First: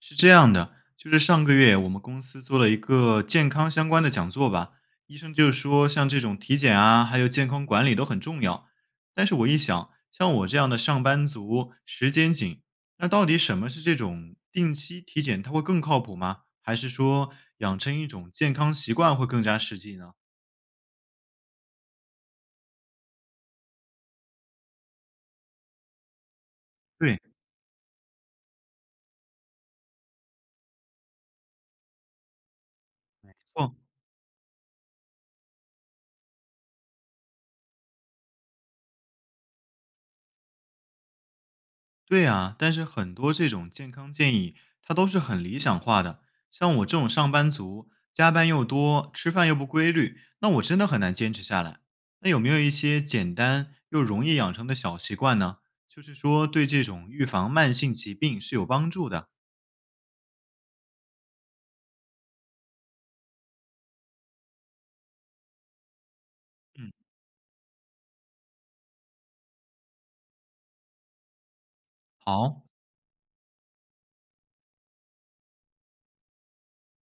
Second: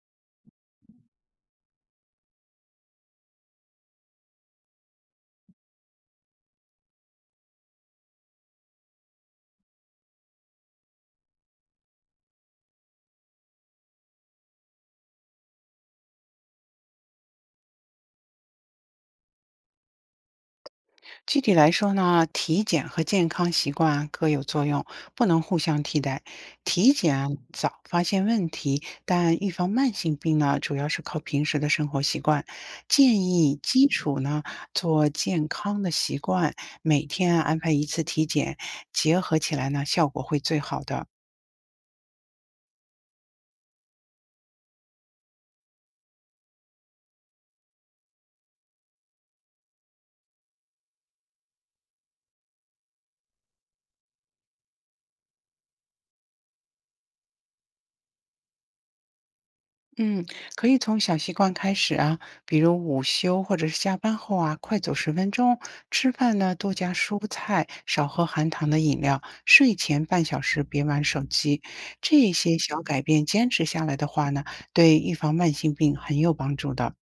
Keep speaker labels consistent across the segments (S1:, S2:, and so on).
S1: 是这样的，就是上个月我们公司做了一个健康相关的讲座吧，医生就说像这种体检啊，还有健康管理都很重要。但是我一想，像我这样的上班族，时间紧，那到底什么是这种定期体检，它会更靠谱吗？还是说养成一种健康习惯会更加实际呢？
S2: 具体来说呢，体检和健康习惯各有作用，不能互相替代。体
S1: 对，没
S2: 检早发现问题，但预防慢性病呢，主要是靠平时的生活习惯。建议
S1: 错。
S2: 基础呢，做健康的习惯，每天安排一次体检，结合起来呢，效果会最好的。
S1: 对啊，但是很多这种健康建议，它都是很理想化的。像我这种上班族，加班又多，吃饭又不规律，那我真的很难坚持下来。那有没有一些简单又容易养成的小习惯呢？就是说，对这种预防慢性疾病是有帮助的。
S2: 嗯，可以从小习惯开始啊，比如午休或者是下班后啊，快走10分钟。吃饭呢，多
S1: 嗯，
S2: 加蔬菜，少喝含糖的饮料。睡前半小时别玩手机。这些
S1: 好。
S2: 小改变坚持下来的话呢，对预防慢性病很有帮助的。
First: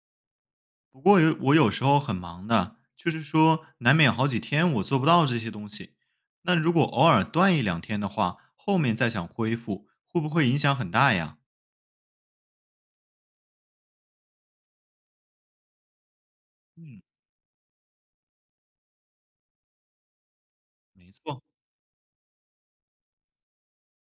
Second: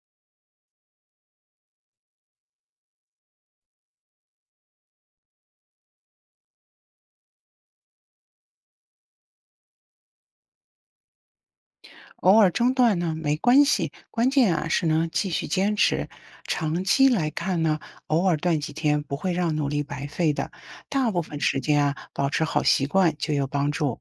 S1: 不过我有时候很忙的，就是说难免好几天我做不到这些东西。那如果偶尔断一两天的话，后面再想恢复，会不会影响很大呀？
S2: 偶尔中断呢，没关系，关键啊是能继续坚持。长
S1: 嗯。
S2: 期来看呢，偶尔断几天不会让努力白费的。大
S1: 没
S2: 部分
S1: 错，
S2: 时间啊，保持好习惯就有帮助。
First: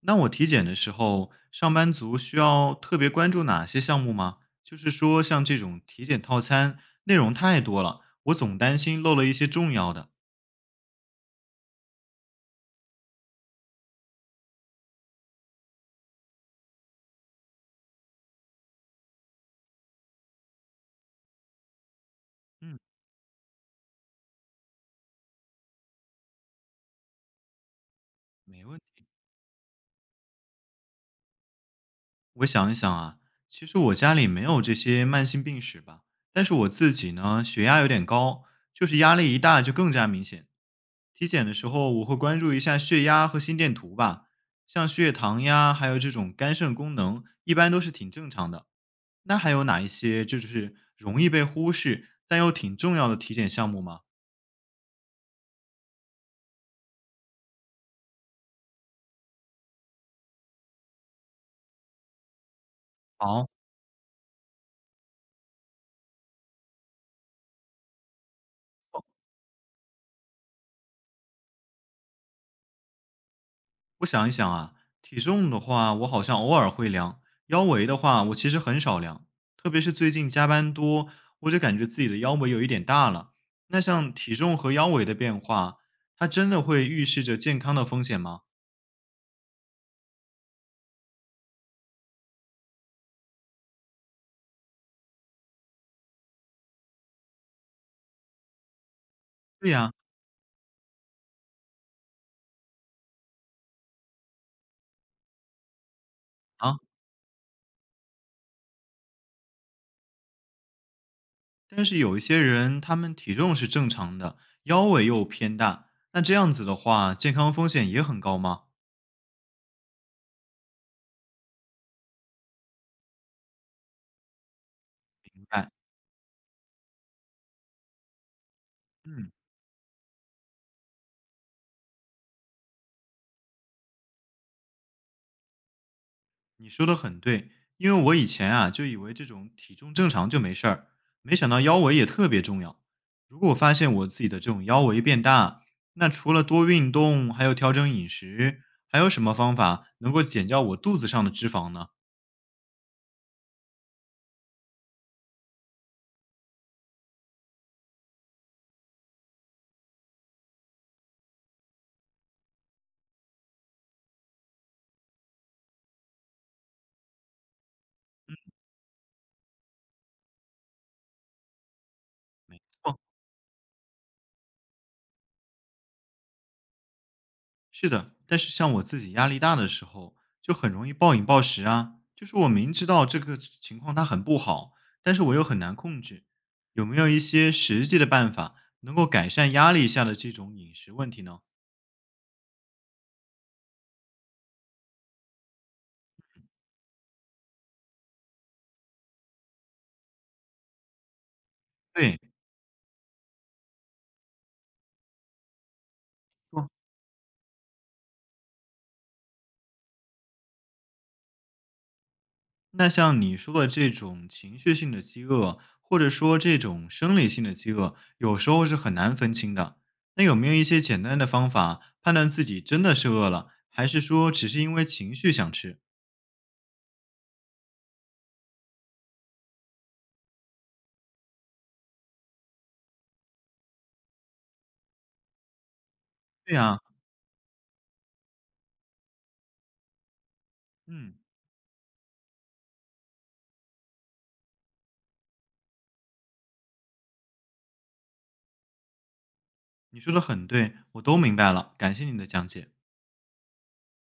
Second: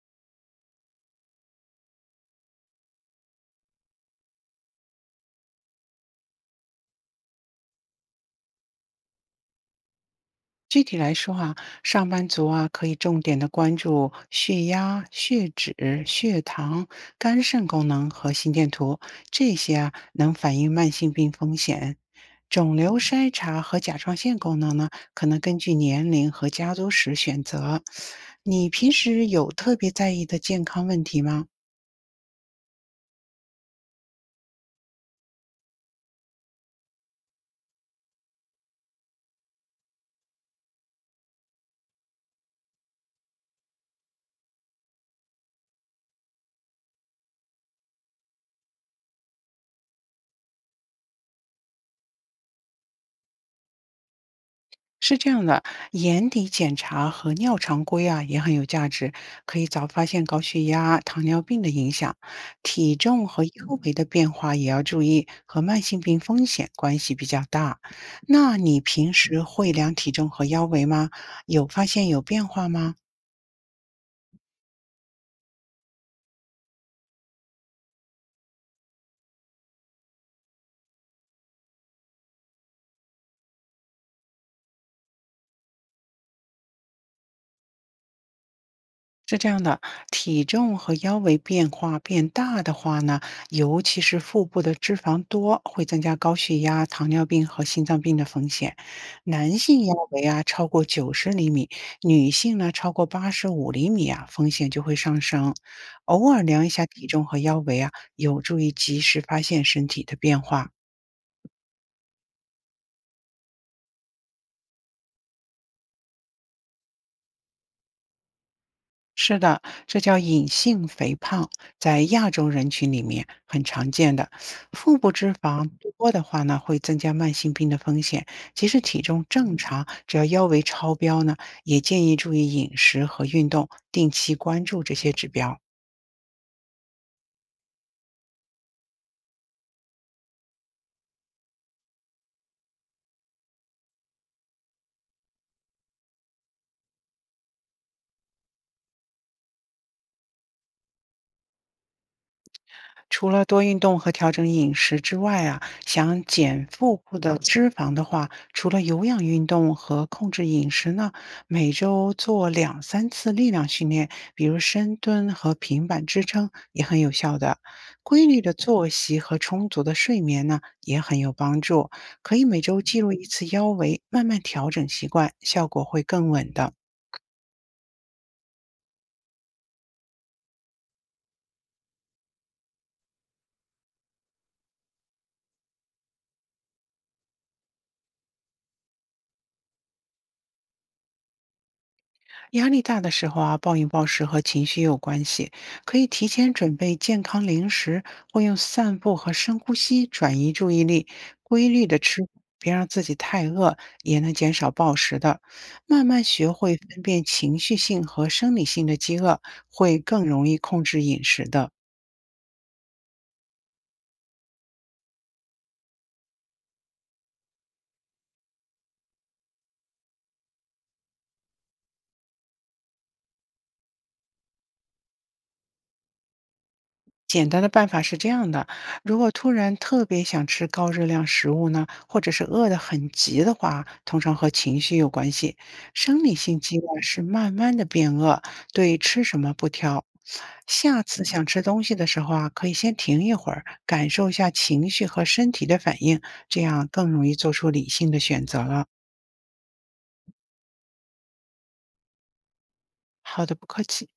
S1: 那我体检的时候，上班族需要特别关注哪些项目吗？就是说，像这种体检套餐内容太多了，我总担心漏了一些重要的。
S2: 具体来说啊，上班族啊可以重点的关注血压、血脂、血糖、肝肾功能和心电图，这些啊能反映慢性病风险。肿
S1: 嗯，
S2: 瘤筛查和甲状腺功能呢，可能根据年龄和家族史选择。
S1: 没
S2: 你
S1: 问
S2: 平
S1: 题。
S2: 时有特别在意的健康问题吗？
S1: 我想一想啊，其实我家里没有这些慢性病史吧，但是我自己呢，血压有点高，就是压力一大就更加明显。体检的时候，我会关注一下血压和心电图吧，像血糖呀，还有这种肝肾功能，一般都是挺正常的。那还有哪一些就是容易被忽视，但又挺重要的体检项目吗？
S2: 是这样的，眼底检查和尿常规啊也很有价值，可以早发现高血压、糖尿病的影响，体重和
S1: 好，
S2: 腰围的变化也要注意，和慢性病风险关系比较大。那你平时会量体重和腰围吗？有发现有变化吗？
S1: 我想一想啊，体重的话，我好像偶尔会量；腰围的话，我其实很少量。特别是最近加班多，我就感觉自己的腰围有一点大了。那像体重和腰围的变化，它真的会预示着健康的风险吗？
S2: 是这样的，体重和腰围变化变大的话呢，尤其是腹部的脂肪多，会增加高血压、糖尿病和心脏病的风险。男
S1: 对
S2: 性
S1: 呀、
S2: 腰围啊超过90厘米，女性呢超过85厘米啊，风险就会上升。偶尔量一
S1: 啊，
S2: 下体重和腰围啊，有助于及时发现身体的变化。
S1: 但是有一些人他们体重是正常的，腰围又偏大，那这样子的话，健康风险也很高吗？
S2: 是的，这叫隐性肥胖，在亚洲人群里面很常见的。腹部脂
S1: 明
S2: 肪
S1: 白，
S2: 多的话呢，会增加慢性病的风险。即使体重
S1: 嗯。
S2: 正常，只要腰围超标呢，也建议注意饮食和运动，定期关注这些指标。
S1: 你说的很对，因为我以前啊就以为这种体重正常就没事儿，没想到腰围也特别重要。如果我发现我自己的这种腰围变大，那除了多运动，还有调整饮食，还有什么方法能够减掉我肚子上的脂肪呢？
S2: 除了多运动和调整饮食之外啊，想减腹部的脂肪的话，除了有氧运动和控制饮食呢，每周做两三次力量训练，比如深蹲和平板支撑也很有效的。规律的作息和充足的睡眠呢，也很有帮助。可以每
S1: 没
S2: 周
S1: 错，
S2: 记录一次腰围，慢慢调整习惯，效果会更稳的。
S1: 是的，但是像我自己压力大的时候，就很容易暴饮暴食啊。就是我明知道这个情况它很不好，但是我又很难控制。有没有一些实际的办法能够改善压力下的这种饮食问题呢？
S2: 压力大的时候啊，暴饮暴食和情绪有关系，可以提前准备健康零食，或用散步和深呼吸转移注意力，规律的
S1: 对，
S2: 吃，别让自己太饿，也能减少暴食的。慢慢学会
S1: 哦
S2: 分辨情绪性和生理性的饥饿，会更容易控制饮食的。
S1: 那像你说的这种情绪性的饥饿，或者说这种生理性的饥饿，有时候是很难分清的。那有没有一些简单的方法判断自己真的是饿了，还是说只是因为情绪想吃？
S2: 简单的办法是这样的：如果突然特别想吃高热量食物呢，或者是饿得很急的话，通常和情绪有关系。生理
S1: 对
S2: 性饥
S1: 呀，
S2: 饿是慢慢的变饿，对吃什么不挑。下
S1: 嗯，
S2: 次想吃东西的时候啊，可以先停一会儿，感受一下情绪和身体的反应，这样更容易做出理性的选择了。
S1: 你说的很对，我都明白了，感谢你的讲解。
S2: 好的，不客气。